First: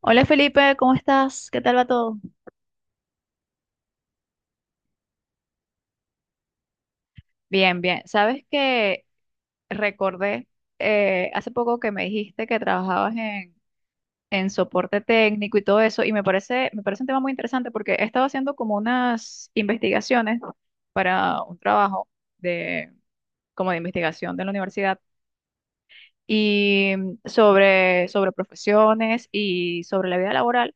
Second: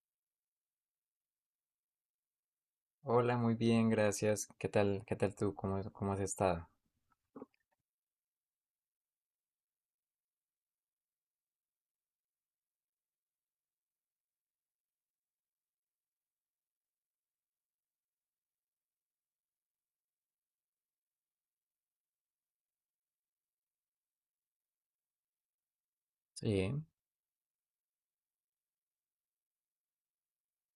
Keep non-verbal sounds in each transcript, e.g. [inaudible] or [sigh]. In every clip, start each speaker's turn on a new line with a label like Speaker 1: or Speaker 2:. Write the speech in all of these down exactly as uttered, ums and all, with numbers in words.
Speaker 1: Hola Felipe, ¿cómo estás? ¿Qué tal va todo?
Speaker 2: Hola, muy bien, gracias. ¿Qué tal? ¿Qué tal tú? ¿Cómo, cómo has estado?
Speaker 1: Bien, bien. Sabes que recordé eh, hace poco que me dijiste que trabajabas en, en soporte técnico y todo eso, y me parece, me parece un tema muy interesante porque he estado haciendo como unas investigaciones para un trabajo de, como de investigación de la universidad
Speaker 2: Sí,
Speaker 1: y mm, sobre, sobre profesiones y sobre la vida laboral.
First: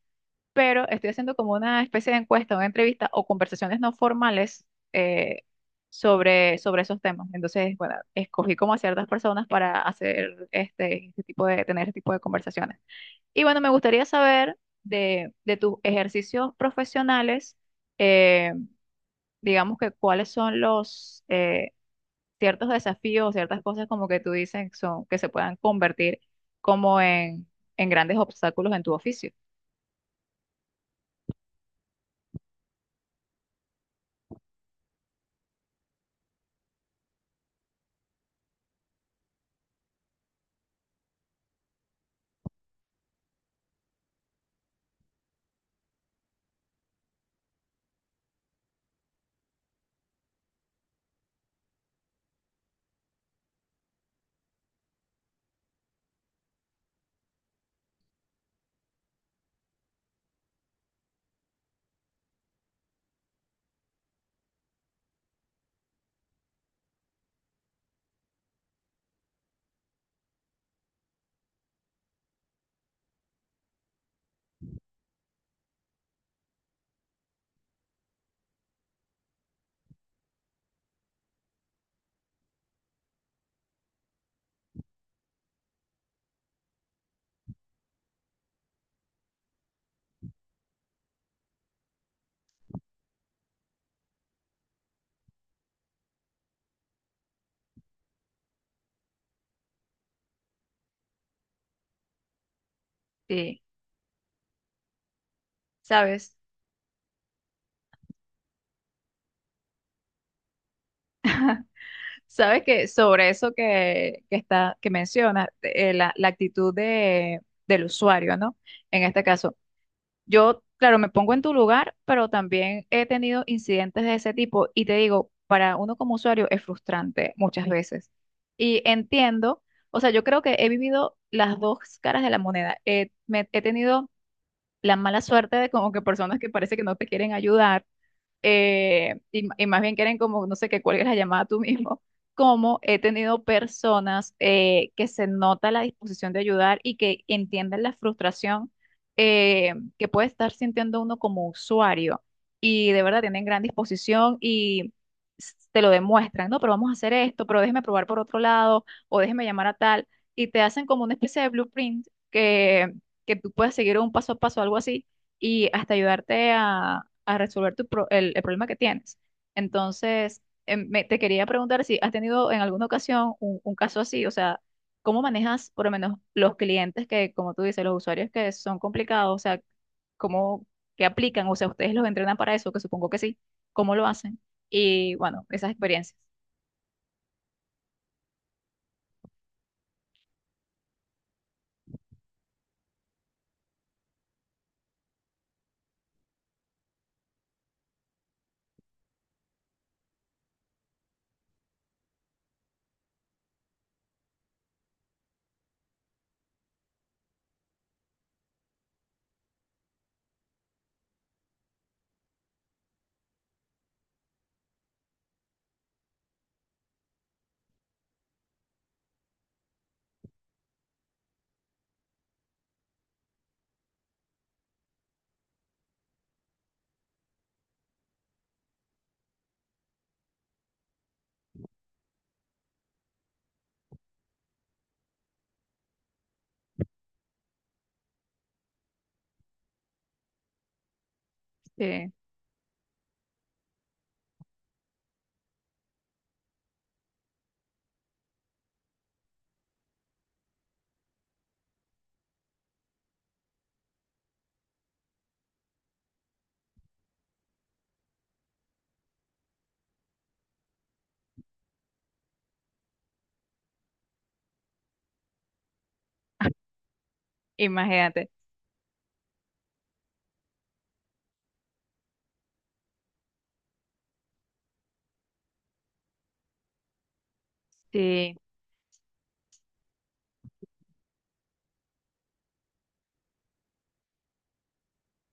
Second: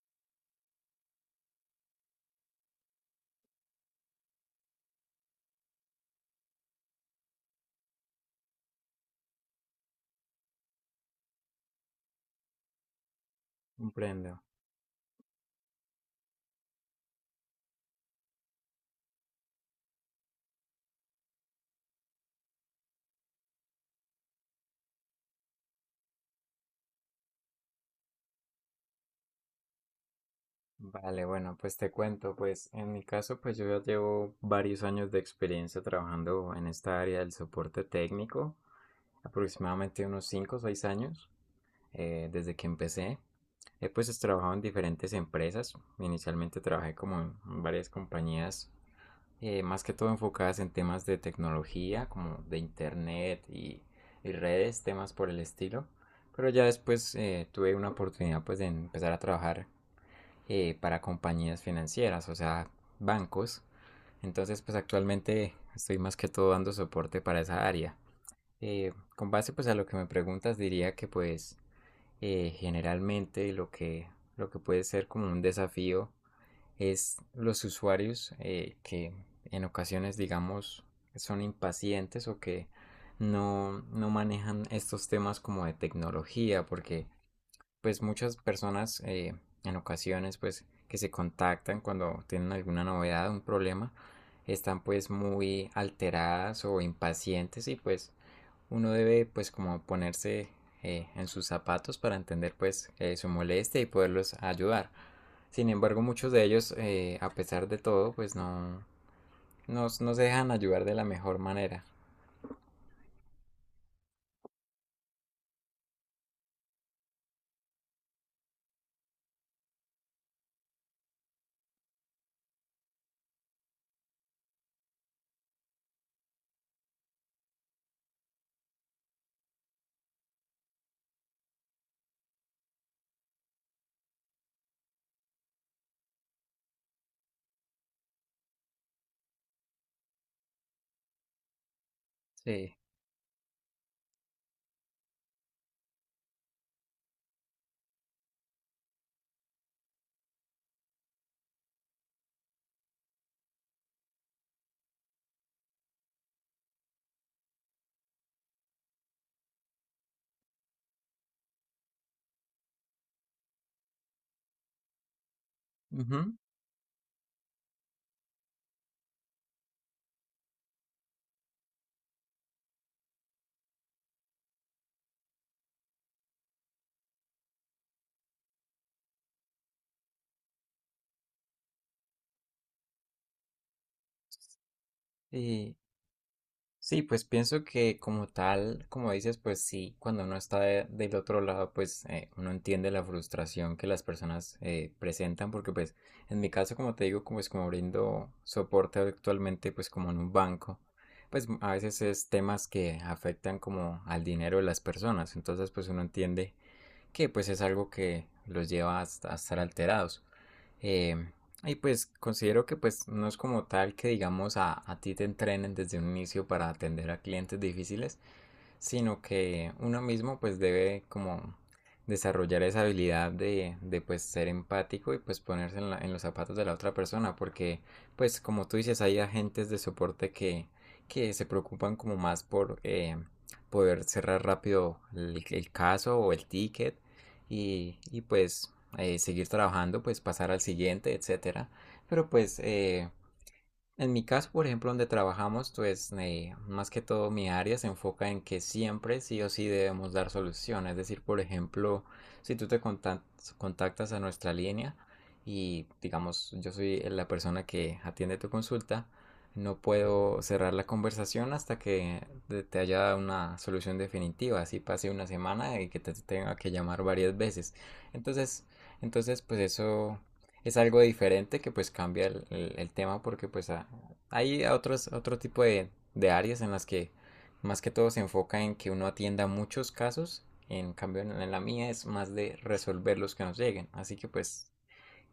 Speaker 1: Pero estoy haciendo como una especie de encuesta, una entrevista o conversaciones no formales, eh, sobre, sobre esos temas. Entonces, bueno, escogí como a ciertas personas para hacer este, este tipo de, tener este tipo de conversaciones. Y bueno, me gustaría
Speaker 2: comprendo.
Speaker 1: saber de, de tus ejercicios profesionales, eh, digamos que cuáles son los eh, ciertos desafíos, ciertas cosas como que tú dices son, que se puedan convertir como en, en grandes obstáculos en tu oficio.
Speaker 2: Vale, bueno, pues te cuento, pues en mi caso, pues yo ya llevo varios años de experiencia trabajando en esta área del soporte técnico, aproximadamente unos cinco o seis años, eh, desde que empecé. He pues trabajado en diferentes empresas. Inicialmente trabajé como en varias compañías eh, más que todo enfocadas en temas de tecnología, como de internet y, y redes, temas por el estilo. Pero ya después eh, tuve una oportunidad pues de empezar a trabajar eh, para compañías financieras, o sea, bancos. Entonces pues actualmente estoy más que todo dando soporte para esa área. Eh, con base pues a lo que me preguntas diría que pues eh, generalmente lo que, lo que puede ser como un desafío es los usuarios eh, que en ocasiones, digamos, son impacientes o que no, no manejan estos temas como de tecnología, porque pues muchas personas eh, en ocasiones pues que se contactan cuando tienen alguna novedad, un problema, están pues muy alteradas o impacientes y pues uno debe pues como ponerse eh, en sus zapatos para entender pues eh, su
Speaker 1: Sí,
Speaker 2: molestia y poderlos ayudar. Sin embargo, muchos
Speaker 1: sabes,
Speaker 2: de ellos, eh, a pesar de todo, pues no, no, no se dejan ayudar de la mejor manera.
Speaker 1: sabes que sobre eso que, que está, que mencionas, eh, la, la actitud de, del usuario, ¿no? En este caso, yo, claro, me pongo en tu lugar, pero también he tenido incidentes de ese tipo y te digo, para uno como usuario es frustrante muchas veces. Y entiendo, o sea, yo creo que he vivido las dos caras de la moneda. Eh, me- he tenido la mala suerte de como que personas que parece que no te quieren ayudar eh, y, y más bien quieren como, no sé, que cuelgues la llamada tú mismo, [laughs]
Speaker 2: Sí.
Speaker 1: como he tenido personas eh, que se nota la disposición de ayudar y que entienden la frustración eh, que puede estar sintiendo uno como usuario y de verdad tienen gran disposición y s- te lo demuestran, no, pero vamos a hacer esto, pero déjeme probar por otro lado o déjeme llamar a tal y te hacen como una especie de blueprint que, que tú puedes seguir un paso a paso, algo así y hasta
Speaker 2: Ujú.
Speaker 1: ayudarte a, a resolver tu pro- el, el problema que tienes. Entonces, em, me- te quería preguntar si has tenido en alguna ocasión un, un caso así, o sea, ¿cómo manejas por lo menos los clientes que, como tú dices, los usuarios que son complicados? O sea, cómo que aplican, o sea, ¿ustedes los entrenan para eso, que supongo que sí, ¿cómo lo hacen? Y bueno, esas
Speaker 2: Y,
Speaker 1: experiencias,
Speaker 2: Sí, pues pienso que como tal, como dices, pues sí, cuando uno está de- del otro lado, pues eh, uno entiende la frustración que las personas eh, presentan, porque pues en mi caso, como te digo, como es como brindo soporte actualmente, pues como en un banco, pues a veces es temas que afectan como al dinero de las personas, entonces pues uno entiende que pues es algo que los lleva a, a estar alterados. Eh, y pues considero que pues no es como tal que digamos a, a ti te entrenen desde un inicio para atender a clientes difíciles, sino que uno mismo pues debe como desarrollar esa habilidad de, de pues ser empático y pues ponerse en, la- en los zapatos de la otra persona porque pues como tú dices hay agentes de soporte que, que se preocupan como más por eh, poder cerrar rápido el, el caso o el ticket y, y pues eh, seguir trabajando, pues pasar al siguiente, etcétera.
Speaker 1: sí,
Speaker 2: Pero pues eh, en mi caso, por ejemplo, donde trabajamos, pues eh, más que todo mi área se enfoca en que siempre sí o sí debemos dar solución. Es decir, por ejemplo, si tú te contac- contactas a nuestra línea y digamos yo soy la persona que atiende tu consulta, no puedo cerrar la conversación hasta que te te haya dado una solución definitiva. Así pase una semana y que te tenga que llamar varias veces.
Speaker 1: imagínate.
Speaker 2: Entonces, entonces pues eso es algo diferente que pues cambia el, el- el tema porque pues a- hay otros, otro tipo de, de, áreas en las que más que todo se
Speaker 1: Sí.
Speaker 2: enfoca en que uno atienda muchos casos, en cambio en la mía es más de resolver los que nos lleguen, así que pues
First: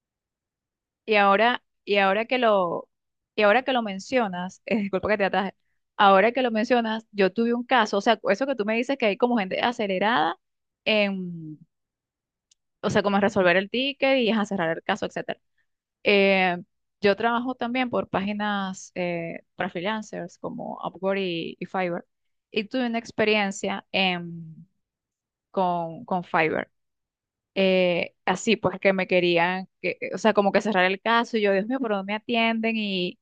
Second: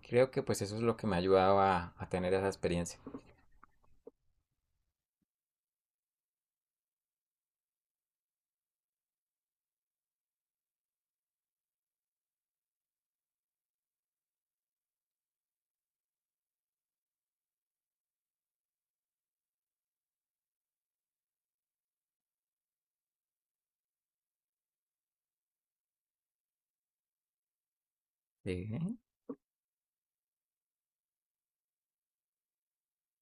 Speaker 2: creo que pues eso es lo que
Speaker 1: Y
Speaker 2: me ha ayudado
Speaker 1: ahora,
Speaker 2: a,
Speaker 1: y
Speaker 2: a
Speaker 1: ahora
Speaker 2: tener
Speaker 1: que
Speaker 2: esa
Speaker 1: lo,
Speaker 2: experiencia.
Speaker 1: y ahora que lo mencionas, [laughs] eh, disculpa que te ataje, ahora que lo mencionas, yo tuve un caso, o sea, eso que tú me dices que hay como gente acelerada en, o sea, como en resolver el ticket y a cerrar el caso, etcétera. Eh, yo trabajo también por páginas eh, para freelancers como Upwork y, y Fiverr, y tuve una experiencia en- con, con Fiverr. Eh, así pues
Speaker 2: Sí,
Speaker 1: que me querían, que, o sea, como que cerrar el caso y yo, Dios mío, ¿por dónde me atienden?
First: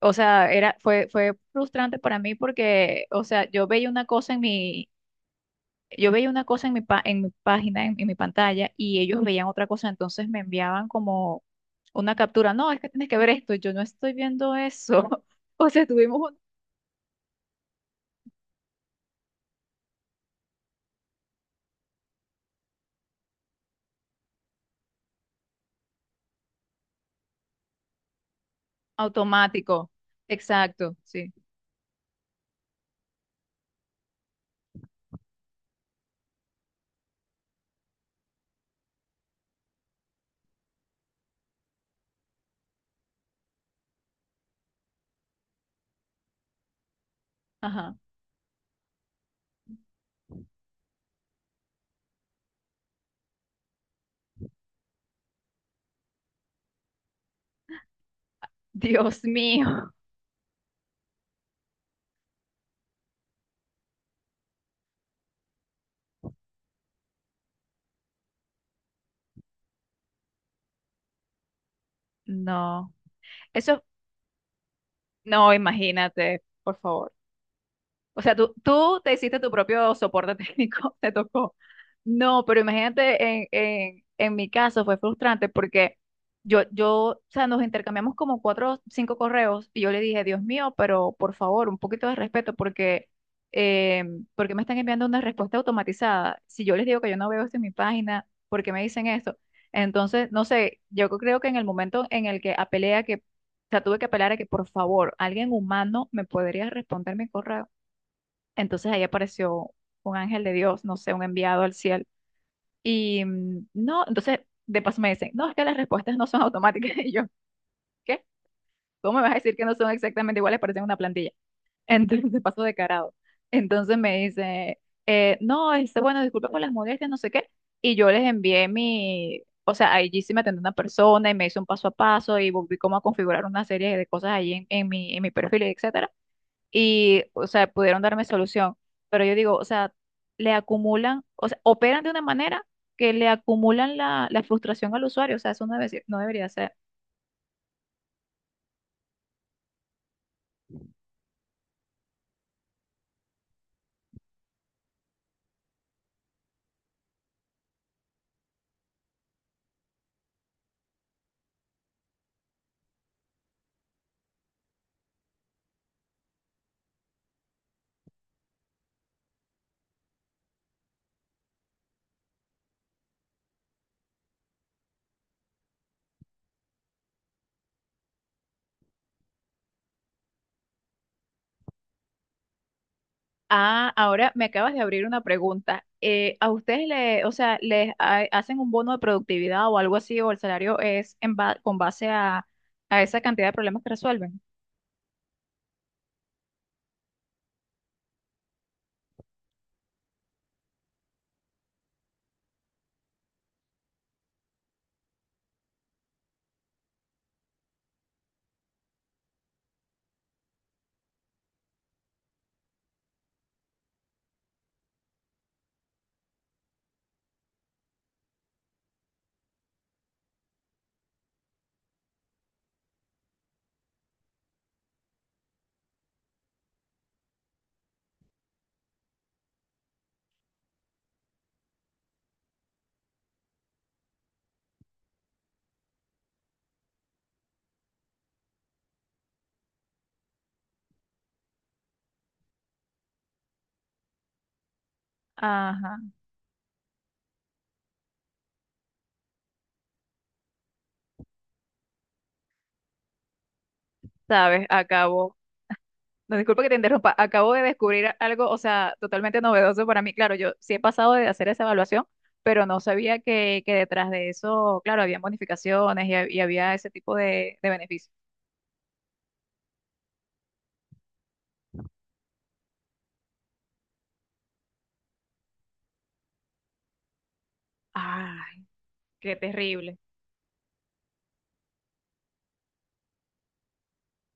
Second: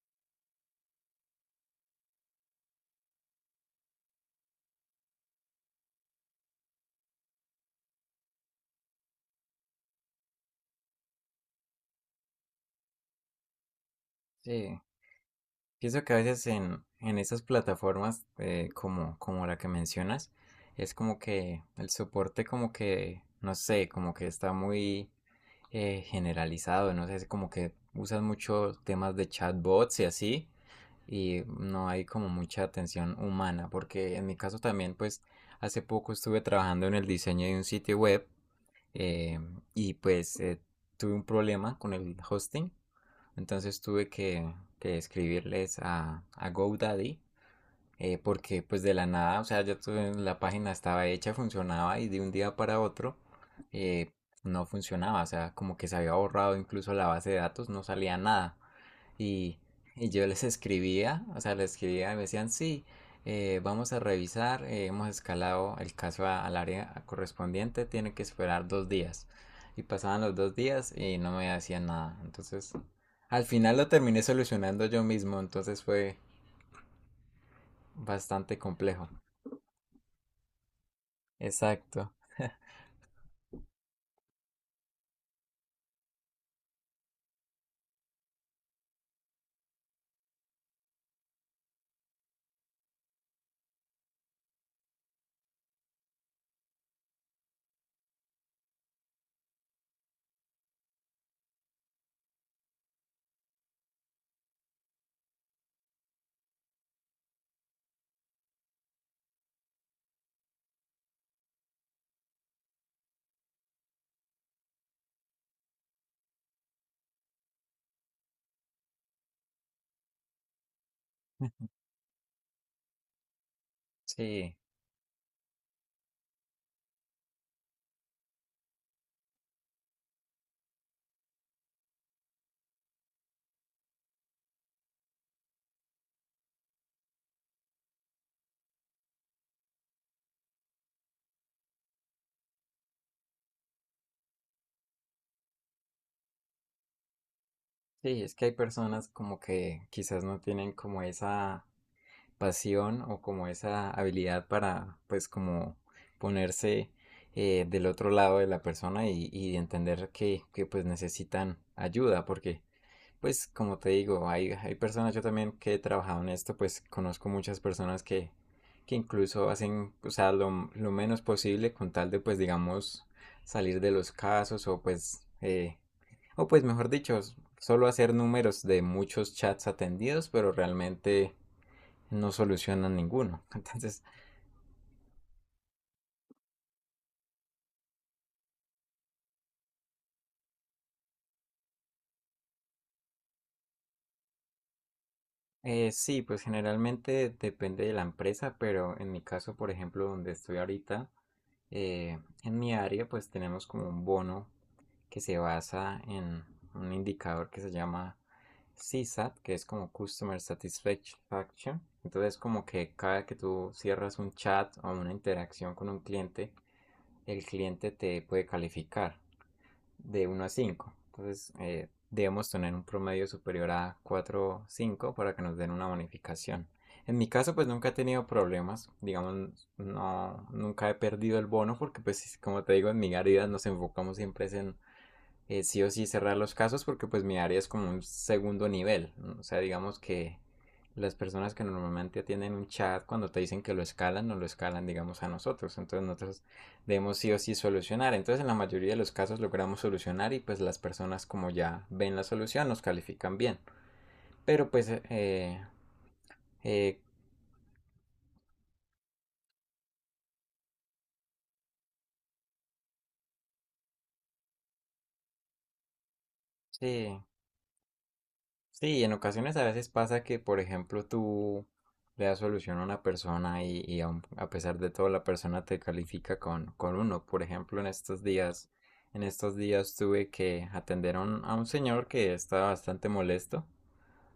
Speaker 1: O sea, era, fue, fue frustrante para mí porque, o sea, yo veía una cosa en mi, yo veía una cosa en mi, pa- en mi página, en, en mi pantalla, y ellos veían otra cosa, entonces me enviaban como una captura. No, es que tienes que ver esto, y yo no estoy viendo
Speaker 2: sí.
Speaker 1: eso. [laughs] O sea,
Speaker 2: Pienso que a
Speaker 1: tuvimos un
Speaker 2: veces en, en esas plataformas eh, como, como la que mencionas, es como que el soporte como que, no sé, como que está muy eh, generalizado, no sé, es como que usan mucho temas de
Speaker 1: automático.
Speaker 2: chatbots y así,
Speaker 1: Exacto, sí.
Speaker 2: y no hay como mucha atención humana, porque en mi caso también, pues hace poco estuve trabajando en el diseño de un sitio web eh, y pues eh, tuve un problema con el hosting, entonces tuve que, que escribirles a, a GoDaddy
Speaker 1: Ajá.
Speaker 2: eh, porque pues de la nada, o sea, ya tuve- la página estaba hecha, funcionaba y de un día para otro eh, no funcionaba, o sea, como que se había borrado incluso la base de datos, no salía nada.
Speaker 1: [laughs] Dios
Speaker 2: Y,
Speaker 1: mío.
Speaker 2: y yo les escribía, o sea, les escribía y me decían, sí, eh, vamos a revisar, eh, hemos escalado el caso a- al área correspondiente, tiene que esperar dos días. Y pasaban los dos días y no me hacían nada. Entonces,
Speaker 1: No.
Speaker 2: al final
Speaker 1: Eso,
Speaker 2: lo terminé solucionando yo mismo,
Speaker 1: no,
Speaker 2: entonces fue
Speaker 1: imagínate, por favor. O sea, tú,
Speaker 2: bastante
Speaker 1: tú
Speaker 2: complejo.
Speaker 1: te hiciste tu propio soporte técnico, [laughs] te tocó.
Speaker 2: Exacto,
Speaker 1: No, pero imagínate, en, en, en mi caso fue frustrante porque yo, yo, o sea, nos intercambiamos como cuatro o cinco correos y yo le dije, Dios mío, pero por favor, un poquito de respeto porque, eh, porque me están enviando una respuesta automatizada. Si yo les digo que yo no veo esto en mi página, ¿por qué me dicen esto? Entonces, no sé, yo creo que en el momento en el que apelé a que, o sea, tuve que apelar a que por favor, alguien humano me podría responder mi correo entonces ahí apareció un ángel de Dios, no sé, un enviado al cielo. Y mm, no, entonces de paso me dicen, no, es que las respuestas no son automáticas. [laughs] Y yo, ¿qué? ¿Cómo me vas a decir que no son exactamente iguales? Parecen una plantilla. [laughs] Entonces de paso de carado. Entonces me
Speaker 2: sí,
Speaker 1: dice, eh, no, este, bueno, disculpa por las molestias, no sé qué. Y yo les envié mi, o sea, allí sí me atendió una persona y me hizo un paso a paso y volví como a configurar una serie de cosas ahí en, en mi, en mi perfil, etc y, o sea, pudieron darme solución. Pero yo digo, o sea, le acumulan, o sea, operan de una manera que le acumulan la, la frustración al usuario, o sea, eso no debe ser- no debería ser.
Speaker 2: sí, es que hay personas como que quizás no tienen como esa pasión o como esa habilidad para pues como ponerse eh, del otro lado de la persona y, y, entender que, que, pues necesitan ayuda porque pues como te digo, hay, hay personas yo también que he trabajado en esto pues conozco muchas personas que, que incluso hacen o sea lo, lo menos posible con tal de pues digamos salir de los casos o pues eh, O pues mejor dicho, solo hacer números de muchos chats atendidos, pero realmente no solucionan ninguno. [laughs]
Speaker 1: Ah,
Speaker 2: Entonces,
Speaker 1: ahora me acabas de abrir una pregunta. Eh, ¿a ustedes le, o sea, les ha- hacen un bono de productividad o algo así, o el salario es en ba- con base a, a esa cantidad de problemas que resuelven?
Speaker 2: Eh, sí, pues generalmente depende de la empresa, pero en mi caso, por ejemplo, donde estoy ahorita, eh, en mi área, pues tenemos como un bono que se basa en un indicador que se llama CSAT, que es como Customer Satisfaction. Entonces, como que cada que tú cierras un chat o una interacción con un cliente, el cliente te puede calificar de uno a cinco. Entonces, eh, debemos tener un promedio superior a cuatro o cinco para que nos den una bonificación. En mi caso, pues nunca he tenido problemas, digamos, no, nunca he perdido el bono porque, pues, como te digo, en mi garida nos enfocamos siempre en eh, sí o sí cerrar los casos porque pues mi área es como un segundo nivel. ¿No? O sea, digamos que las personas que normalmente atienden un chat cuando te dicen que lo escalan, no lo escalan, digamos, a nosotros.
Speaker 1: Ajá,
Speaker 2: Entonces nosotros debemos sí o sí solucionar. Entonces en la mayoría de los casos logramos solucionar y pues las personas como ya ven la solución nos califican bien.
Speaker 1: sabes,
Speaker 2: Pero pues
Speaker 1: acabo.
Speaker 2: eh,
Speaker 1: No, disculpa que te
Speaker 2: eh,
Speaker 1: interrumpa. Acabo de descubrir algo, o sea, totalmente novedoso para mí. Claro, yo sí he pasado de hacer esa evaluación, pero no sabía que, que detrás de eso, claro, había bonificaciones y, ha- y había ese tipo
Speaker 2: sí.
Speaker 1: de, de beneficios.
Speaker 2: Sí, en ocasiones a veces pasa que, por ejemplo, tú le das solución a una persona y, y aun- a pesar de todo la persona te califica con, con, uno. Por ejemplo, en estos
Speaker 1: Ay,
Speaker 2: días, en
Speaker 1: qué
Speaker 2: estos días
Speaker 1: terrible.
Speaker 2: tuve que atender a un, a un, señor que estaba bastante molesto,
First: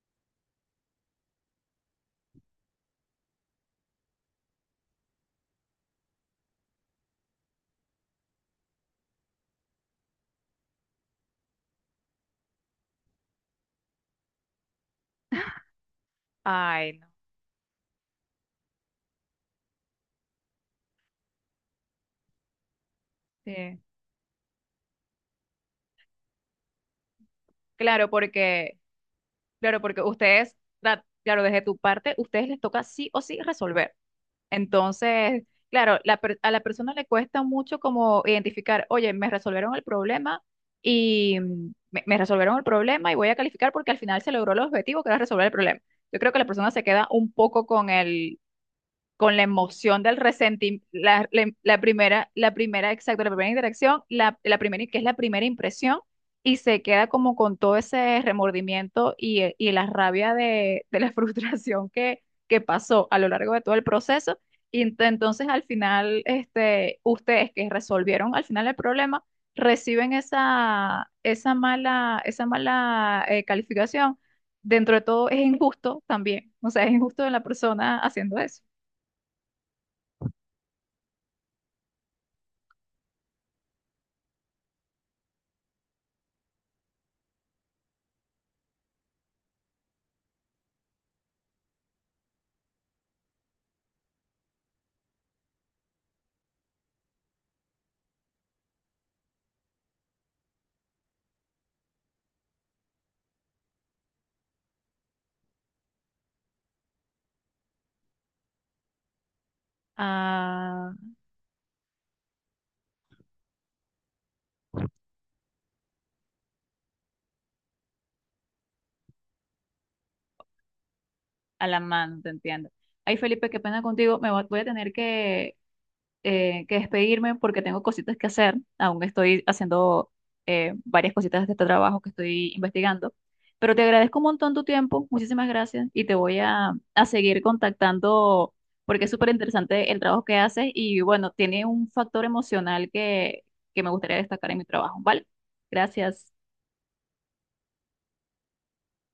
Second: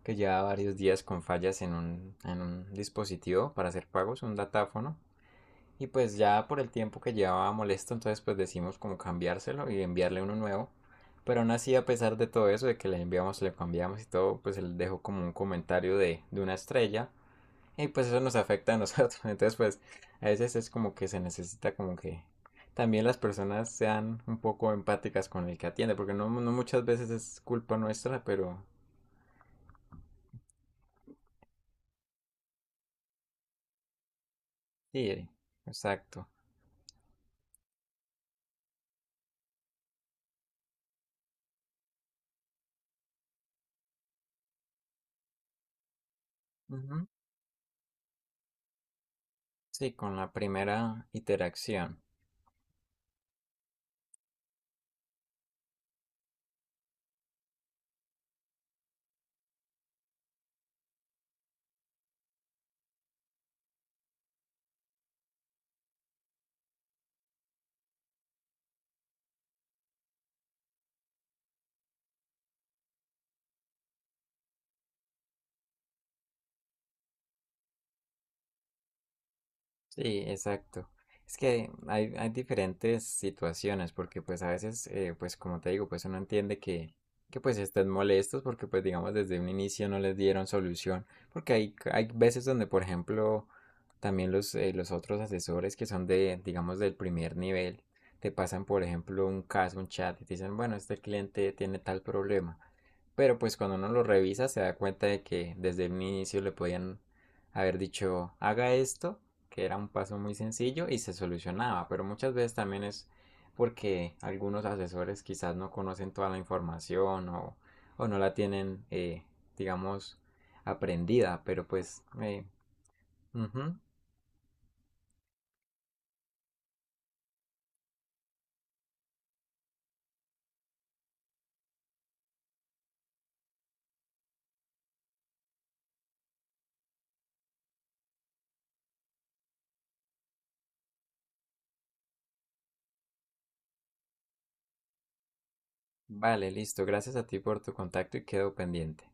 Speaker 2: que llevaba varios días con fallas en un, en un dispositivo para hacer pagos, un datáfono. Y pues ya por el tiempo que llevaba molesto, entonces pues decimos como cambiárselo y enviarle uno nuevo. Pero aún así, a pesar de todo eso, de que le enviamos, le cambiamos y todo, pues él dejó como un
Speaker 1: [laughs]
Speaker 2: comentario de, de una
Speaker 1: Ay, no.
Speaker 2: estrella. Y pues eso nos afecta a nosotros. [laughs] Entonces pues a veces es como que se necesita como que también las personas
Speaker 1: Sí.
Speaker 2: sean un poco empáticas con el que atiende. Porque no, no muchas veces es culpa
Speaker 1: Claro,
Speaker 2: nuestra, pero
Speaker 1: porque, claro, porque ustedes, la- claro, desde tu parte, ustedes les toca sí o sí resolver.
Speaker 2: sí,
Speaker 1: Entonces, claro, la
Speaker 2: exacto.
Speaker 1: per- a la persona le cuesta mucho como identificar, oye, me resolvieron el problema y mm, me, me resolvieron el problema y voy a calificar porque al final se logró el objetivo que era resolver el problema. Yo creo que la persona se
Speaker 2: Ujú.
Speaker 1: queda un poco con el, con la
Speaker 2: Sí,
Speaker 1: emoción del
Speaker 2: con la
Speaker 1: resentimiento,
Speaker 2: primera
Speaker 1: la, la- la
Speaker 2: interacción.
Speaker 1: primera, la primera, exacto, la primera interacción, la, la primera, que es la primera impresión, y se queda como con todo ese remordimiento y, eh, y la rabia de, de la [laughs] frustración que, que pasó a lo largo de todo el proceso. Y ent- entonces al final, este, ustedes que resolvieron al final el problema, reciben esa, esa mala, esa mala eh, calificación. Dentro de todo es injusto también, o sea, es injusto de la persona haciendo eso.
Speaker 2: Sí, exacto. Es que hay, hay diferentes situaciones, porque pues a veces, eh, pues como te digo, pues uno entiende que, que pues estén molestos porque pues digamos desde un inicio no les dieron solución, porque hay, hay veces donde, por ejemplo, también los, eh, los otros asesores que son de, digamos, del primer nivel, te pasan, por ejemplo, un caso, un chat y te dicen, bueno, este cliente tiene tal problema. Pero pues cuando uno lo revisa se da cuenta de que desde el inicio le podían haber dicho haga esto, que era un paso muy sencillo
Speaker 1: Ah,
Speaker 2: y se solucionaba, pero muchas veces también es porque algunos asesores quizás no conocen toda la información o, o no la tienen, eh, digamos, aprendida,
Speaker 1: a
Speaker 2: pero
Speaker 1: la
Speaker 2: pues...
Speaker 1: mano, te
Speaker 2: eh,
Speaker 1: entiendo. Ay, Felipe, qué
Speaker 2: Ujú.
Speaker 1: pena contigo. Me va- voy a tener que, eh, que despedirme porque tengo cositas que hacer. Aún estoy haciendo eh, varias cositas de este trabajo que estoy investigando. Pero te agradezco un montón tu tiempo. Muchísimas gracias. Y te voy a, a seguir contactando porque es súper interesante el trabajo que haces. Y bueno, tiene un factor emocional que, que me gustaría destacar en mi trabajo. ¿Vale? Gracias.
Speaker 2: Vale, listo. Gracias a ti por tu contacto y quedo pendiente.